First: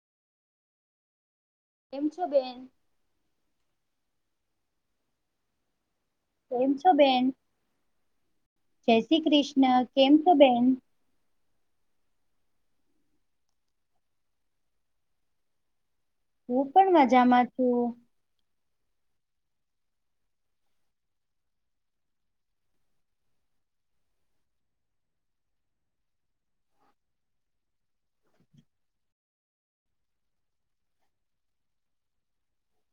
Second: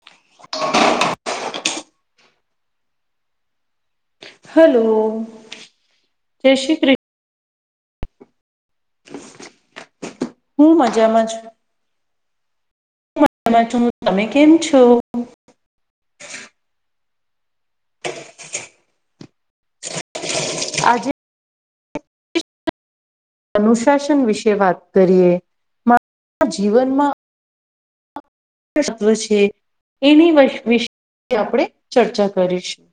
[inaudible] કેમ છો બેન. હલો. જય કેમ શ્રી છો કૃષ્ણ બેન? જય શ્રી કૃષ્ણ કેમ છો બેન? હું મજામાં છું. હું મજામાં છું તમે કેમ છો? હું પણ મજામાં છું. [inaudible] આજે [inaudible] અનુશાસન વિશે વાત કરીએ મા જીવનમાં તત્વ છે એની વી વિશે આપણે ચર્ચા કરીશું.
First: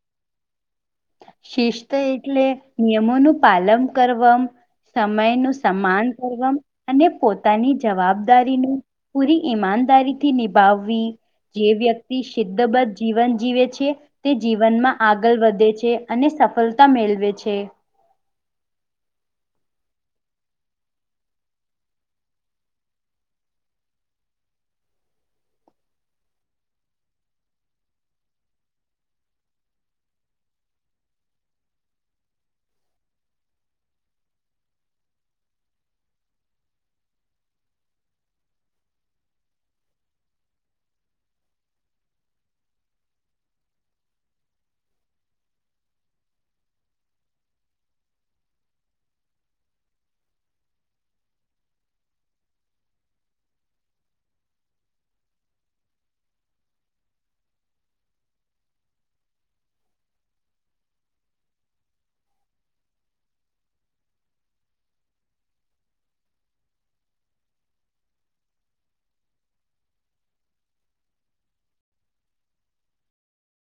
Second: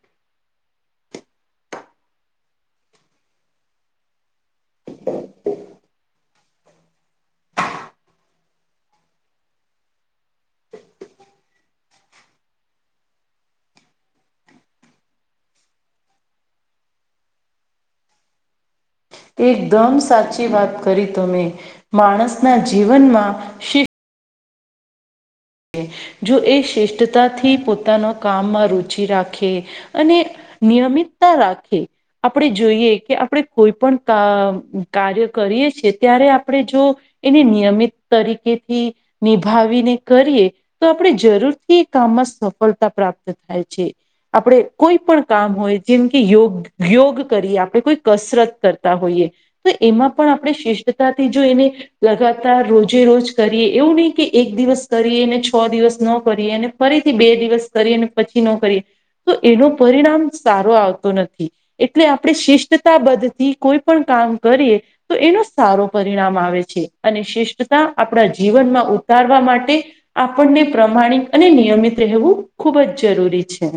શિસ્ત એટલે નિયમોનું પાલન કરવ સમય નું સન્માન કરવા અને પોતાની જવાબદારીનું પૂરી ઈમાનદારી થી નિભાવવી જે વ્યક્તિ સિદ્ધબદ્ધ જીવન જીવે છે તે જીવનમાં આગળ વધે છે. છે અને સફળતા મેળવે છે. એકદમ સાચી વાત કરી તમે માણસના જીવનમાં સી છે જો એ શ્રેષ્ઠતાથી પોતાના કામમાં રુચિ રાખે અને નીયમિતતા રાખે આપણે જોઈએ કે આપણે કોઈ પણ અ કાર્ય કરીએ છીએ ત્યારે આપણે જો એને નિયમિત તરીકેથી નિભાવીને કરીએ તો આપણે જરૂરથી એ કામમાં સફળતા પ્રાપ્ત થાય છે. આપણે કોઈ પણ કામ હોય જેમ કે યોગ યોગ કરીએ આપણે કોઈ કસરત કરતા હોઈએ તો એમાં પણ આપણે શિષ્ટતાથી જો એને લગાતાર રોજે રોજ કરીએ એવું નહી કે એક દિવસ કરીને છો દિવસ ન કરીએને ફરીથી બે દિવસ કરી અને પછી ન કરીએ. તો એનો પરિણામ સારો આવતો નથી. એટલે આપણે શિષ્ટતા બદ્ધથી કોઈ પણ કામ કરીએ તો એનો સારો પરિણામ આવે છે અને શિષ્ટતા આપણા જીવનમાં ઉતારવા માટે આપણને પ્રમાણિત અને નિયમિત રહેવું ખૂબ જ જરૂરી છે.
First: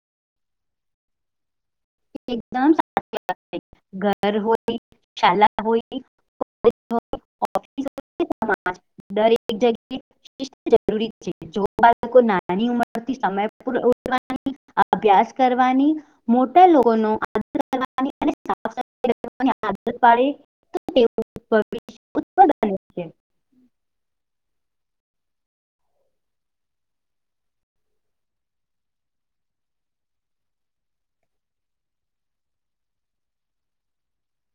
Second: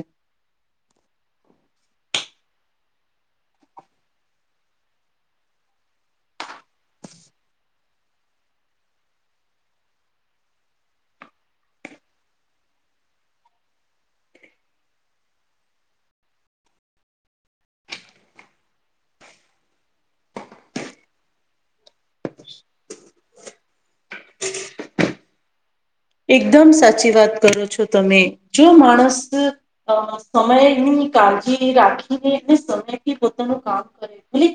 એકદમ [unintelligible] ઘર હોય શાલા હોય [unintelligible] દરેક જગ્યા જરૂરી છે [unintelligible] અભ્યાસ કરવાની મોટા લોકો નો આદર કરવાની અને [unintelligible] [unintelligible] બને છે એકદમ સાચી વાત કરો છો તમે જો માણસ અ સમયની કાળજી રાખીને અને સમયથી પોતાનું કામ કરે અને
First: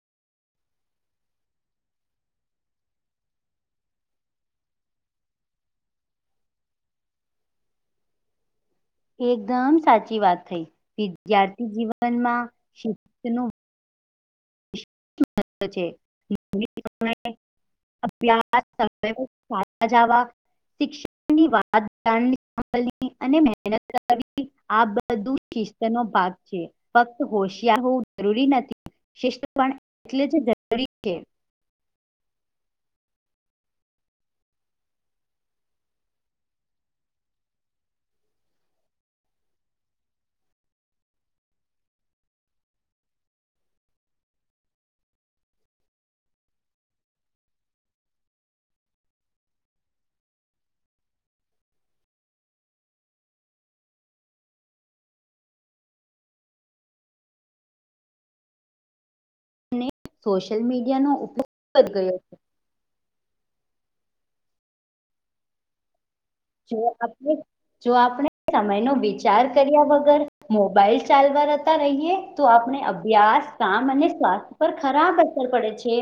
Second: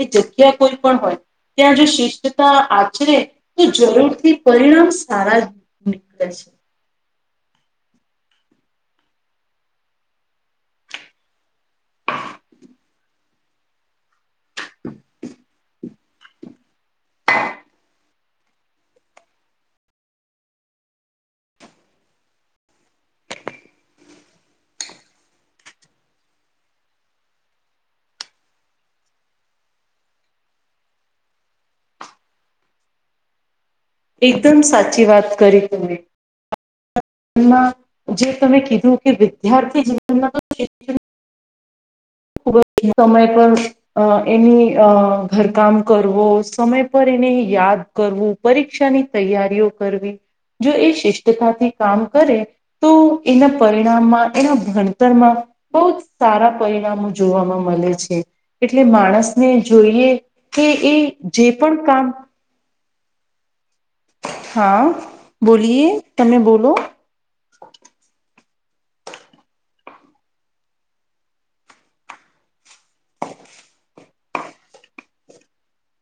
એ જગ્યા કોઈ પણ હોય ત્યાં જો શિસ્તતા આચરે તો જરૂરથી પરિણામ સારા નીકળે છે. એકદમ સાચી વાત થઈ વિદ્યાર્થી જીવનમાં [unintelligible] [inaudible] મહત્વ છે [unintelligible] [unintelligible] શિક્ષણની વાત જાણવી [unintelligible] મહેનત કર આ બધું શિસ્ત નો ભાગ છે ફક્ત હોશિયાર હોવું જરૂરી નથી શિસ્ત પણ એટલે જે [unintelligible] એકદમ સાચી વાત કરી તમે જે તમે કીધું કે વિદ્યાર્થી જીવનમાં તો ખુબ જ સમય પર અ એની અ ઘરકામ કરવો સમય પર એને યાદ કરવું પરીક્ષાની તૈયારીઓ કરવી જો એ શિષ્ટતા થી કામ કરે તો એના પરિણામમાં એના ભણતરમાં બહુ જ સારા પરિણામો જોવાવામાં મળે છે એટલે માણસ ને અને જોઈએ સોશિયલ કે એ મીડિયાનો જે પણ ઉપયોગ વધી કામ ગયો હા બોલીએ તમે બોલો જો આપણે જો આપણે સમય નો વિચાર કર્યા વગર મોબાઈલ ચાલવાતા રહીએ તો આપણે અભ્યાસ કામ અને સ્વાસ્થ્ય પર ખરાબ અસર પડે છે.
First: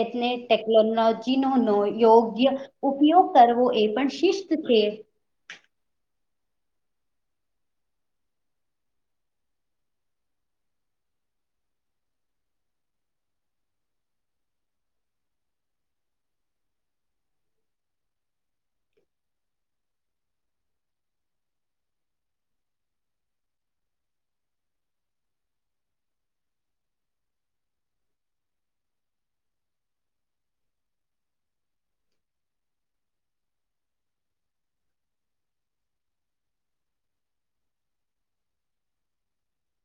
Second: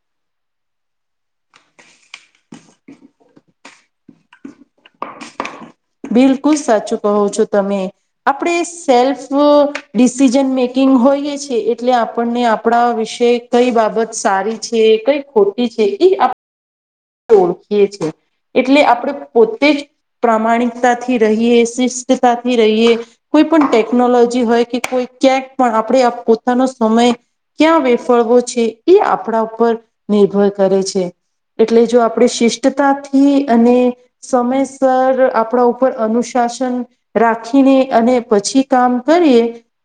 એને ટેકનોલોજી નો યોગ્ય ઉપયોગ કરવો એ પણ શિષ્ ત છે બિલકુલ સાચું કહો છો તમે. આપણે સેલ્ફ ડિસિઝન મેકિંગ હોઈએ છે એટલે આપણને આપણા વિશે કઈ બાબત સારી છે કઈ ખોટી છે એ આપ ઓળખીએ છીએ એટલે આપણે પોતે જ પ્રામાણિકતાથી રહીએ શિષ્ટતાથી રહીએ કોઈ પણ ટેકનોલોજી હોય કે કોઈ ક્યાંક પણ આપણે આ પોતાનો સમય ક્યાં વેફળવો છે, એ આપણા ઉપર નિર્ભર કરે છે. એટલે જો આપણે શિષ્ટતાથી અને સમયસર આપણા ઉપર અનુશાસન રાખીને અને પછી કામ કરીએ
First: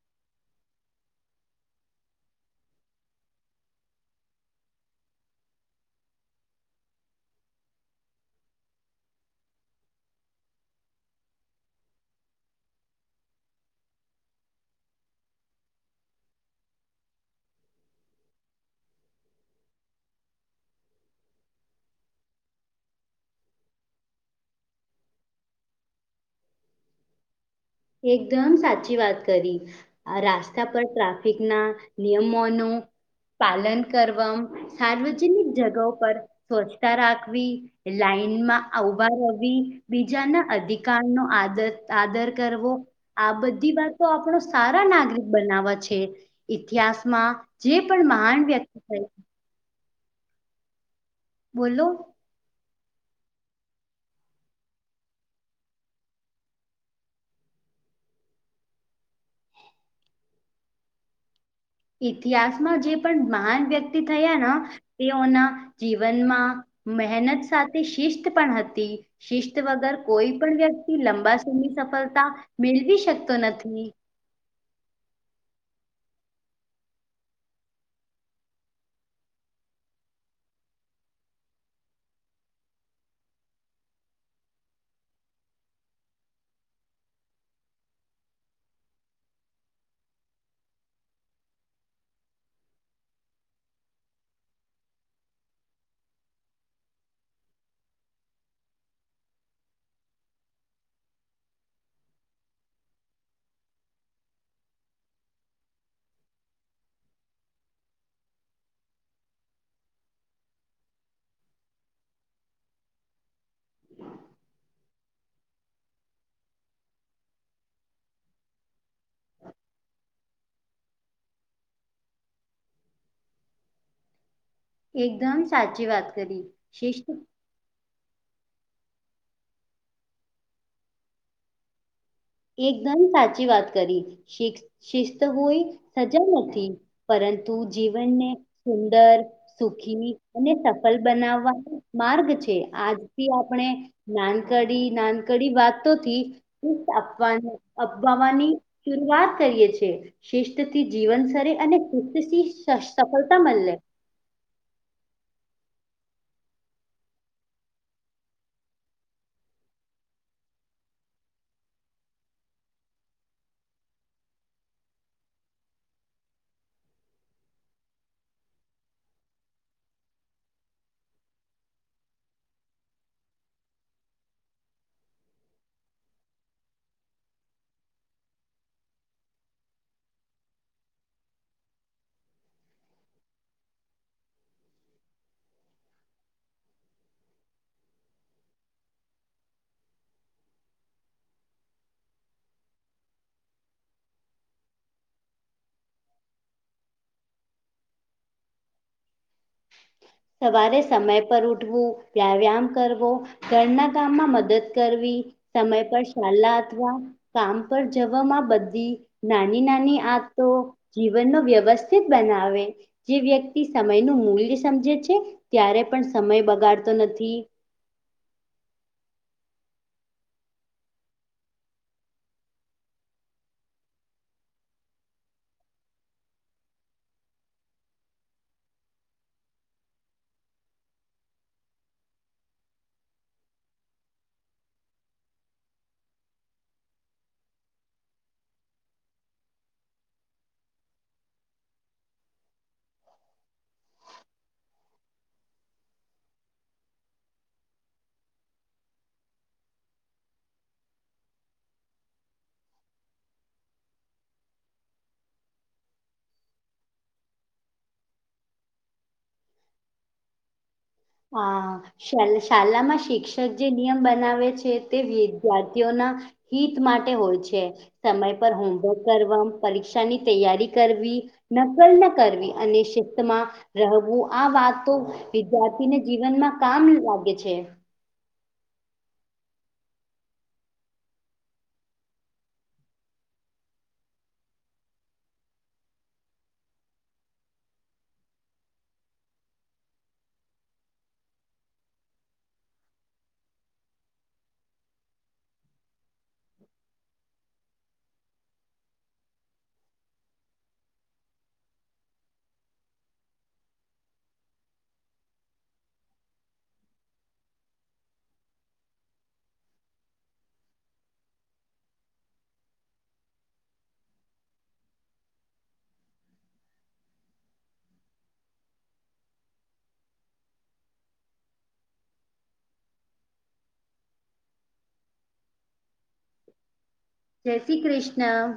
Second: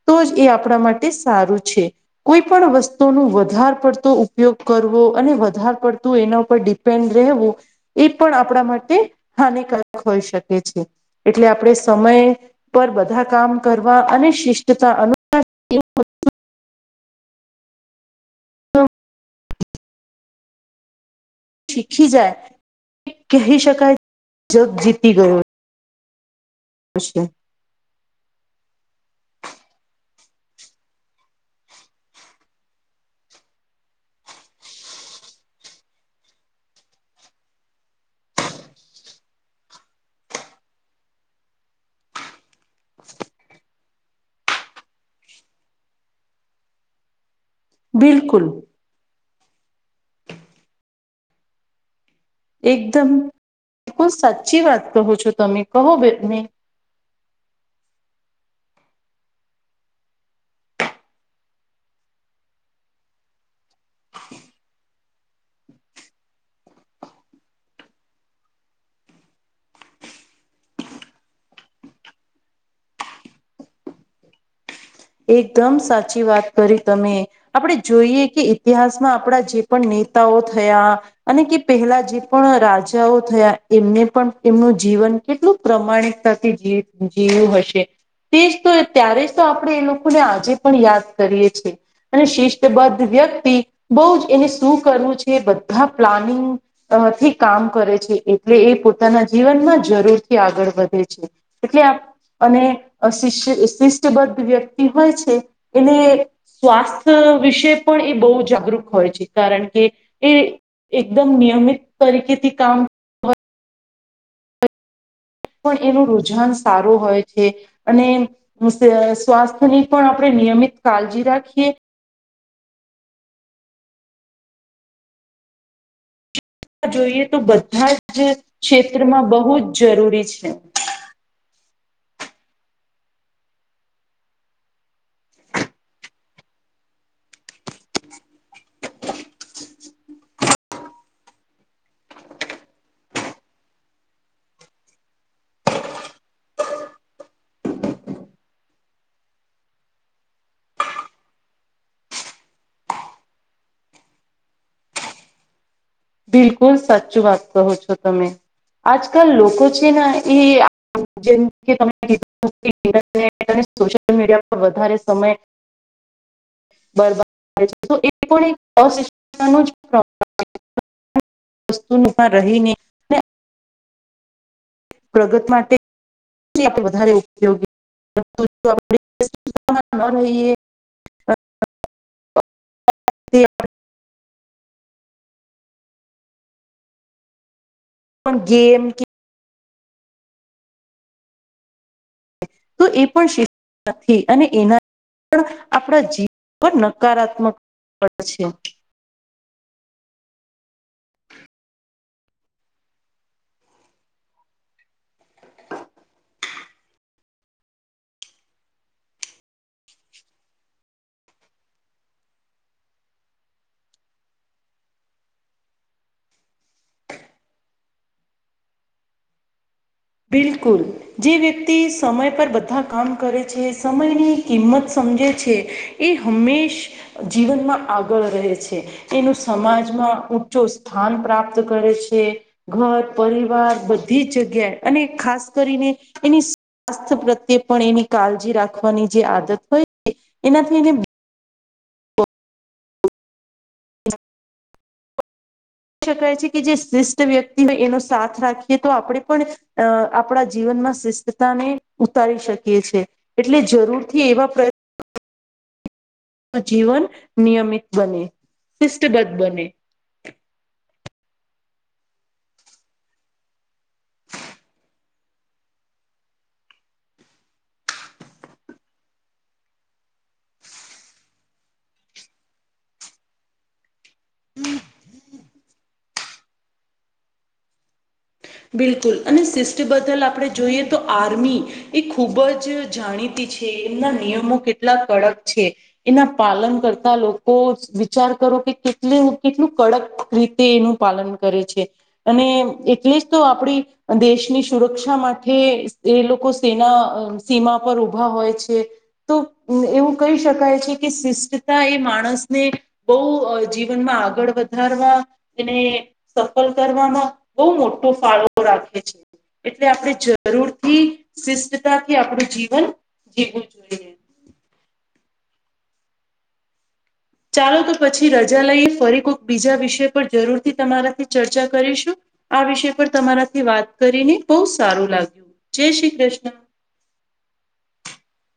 તો જ એ આપણા માટે સારું છે. કોઈ પણ વસ્તુ નો વધાર પડતો ઉપયોગ કરવો અને વધાર પડતું એના ઉપર ડિપેન્ડ રહેવું એ પણ આપણા માટે હાનિકારક હોઈ શકે છે. એટલે આપણે સમય પર બધા કામ કરવા અને શિષ્ટતા અનુ શીખી જાય કહી શકાય જગ જીતી ગયો. [unintelligible] એકદમ સાચી વાત કરી. આ રાસ્તા પર ટ્રાફિક ના નિયમોનું પાલન કરવા સાર્વજનિક જગા પર સ્વચ્છતા રાખવી- - લાઈનમાં ઉભા રવી બીજાના અધિકાર નો આદર આદર- - કરવો આ બધી વાતો આપણો સારા નાગરિક બનાવા છે. ઇતિહાસમાં જે પણ બિલકુલ મહાન વ્યક્તિ થ- - બોલો? એકદમ બિલકુલ સાચી વાત કહો છો તમે કહો બેને- - ઇતિહાસમાં જે પણ મહાન વ્યક્તિ થયા- - તેઓના જીવનમાં મહેનત સાથે શિસ્ત પણ હતી. શિસ્ત વગર કોઈ પણ વ્યક્તિ લંબા સમી સફળતા મેળવી શકતો નથી. એકદમ સાચી વાત કરી તમે. આપણે જોઈએ કે ઇતિહાસમાં આપણા જે પણ નેતાઓ થયા- - અને કે પહેલા જે પણ રાજાઓ થયા એમને પણ એમનું જીવન- - કેટલું પ્રમાણિકતાથી જી જીવ્યું હશે તેજ તો ત્યારે જ તો આપણે એ લોકો- - લોકોને આજે પણ યાદ કરીએ છે. અને શિષ્ટબદ્ધ વ્યક્તિ બહજ એને શું કરવું છે બધા પ્લાનિંગ અ થી કામ કરે છે એટલે એ પોતાના જીવનમાં જરૂરથી આગળ વધે છે. એટલે અને શિષ્ય શિષ્ટબદ્ધ વ્યક્તિ હોય છે એને- - સ્વાસ્થ્ય વિશે પણ એ બહુ જાગૃત હોય છે કારણ કે એ- - એકદમ નિયમિત તરીકેથી કામ- - પણ એનું રુજાન સારું હોય છે- - અને સ્વાસ્થ્યની પણ આપણે નિયમિત કાળજી રાખીએ- - એકદમ સાચી વાત કરી. શિસ્ત જોઈએ તો બધા જ ક્ષેત્રમાં બહુ જ જરૂરી છે. એકદમ સાચી વાત કરી શિક- - શિસ્ત હોય સજા નથી પરંતુ જીવનને સુંદર- - સુખી અને સફલ બનાવવાનો માર્ગ છે આજથી આપણે- - નાનકડી નાનકડી વાત તો થી- - આપવા અપવાની શરૂઆત કરીએ છીએ. શિસ્ત થી જીવન સરે અને શિસ્તથી સફળતા મળે. બિલકુલ સાચું વાત કહો છો તમે આજકાલ લોકો છે ને એ- - જેમ કે સોસિયલ મીડિયા પર વધારે સમય- - બબર- - [unintelligible] વસ્તુમાં રહીને- - પ્રગત માટે- - વધ ઉપયોગી આપ રહીએ- - તે પણ ગેમ કે- - તો એ પણ શ અને એના- - પણ આપણા જીવન પર નકારાત્મક [unintelligible] સવારે સમય પર ઉઠવું વ્યાયામ કરવો- - ઘરના કામમાં મદદ કરવી સમય પર સલા અથવા- - કામ પર જવામાં બધી નાની નાની આતો- - જીવનનો વ્યવસ્થિત બનાવે જે વ્યક્તિ સમય નું મૂલ્ય સમજે છે. ત્યારે પણ સમય બગાડતો નથી. બિલકુલ. જે વ્યક્તિ સમય પર બધા કામ કરે છે સમયની કિંમત સમજે છે. એ હંમેશ જીવનમાં આગળ રહે છે. એનું સમાજમાં ઊંચો સ્થાન પ્રાપ્ત કરે છે. ઘર પરિવાર બધી જ જગ્યાએ અને ખાસ કરીને એની સ્વસ્થ પ્રત્યે પણ એની કાળજી રાખવાની જે આદત હોય એનાથી એને કહી શકાય છે કે જે શ્રેષ્ઠ વ્યક્તિ હોય એનો સાથ રાખીએ તો આપણે પણ અ આપડા જીવનમાં શિસ્તતાને ઉતારી શકીએ છે એટલે જરૂરથી એવા પ્ર જીવન નિયમિત બને શિષ્ટગત બને હા શાળામાં શિક્ષક જે નિયમ બનાવે છે તે વિદ્યાર્થીઓના હિત માટે હોય છે સમય પર હોમવર્ક કરવા પરીક્ષાની તૈયારી કરવી નકલ ન કરવી અને શસ્તમાં રહેવું આ વાતો વિદ્યા થીને જીવન માં કામ લાગે છે બિલકુલ અને શિસ્ટ્ટ બદલ આપડે જોઈએ તો આર્મી એ ખૂબ જ જાણીતી છે એમના નિયમો કેટલા કડક છે એના પાલન કરતા લોકો વિચાર કરો કે કેટ કેટલું કડક રી તે એનું પાલન કરે છે અને એટલે જ તો આપડી દેશની સુરક્ષા માટે એ લોકો સેના સીમા પર ઉઊભા હોય છે તો એવું કહી શકાય છે કે શિષ્ટતા એ માણસને બઉ જીવનમાં આગળ વધારવા એને સફળ કરવામાં બહુ મોટો ફાળો રાખે છે એટલે આપડે જરૂરથી શિસ્તતાથી આપડું જીવન જીવવું જોઈએ ચાલો તો પછી રજા લઈએ ફરી કોક બીજા વિષય પર જરૂર થી તમારાથી ચર્ચા કરીશું આ વિષય પર તમારાથી વાત કરીને બહુ સારું લાગ્યું જય શ્રી કૃષ્ણ જય શ્રી કૃષ્ણ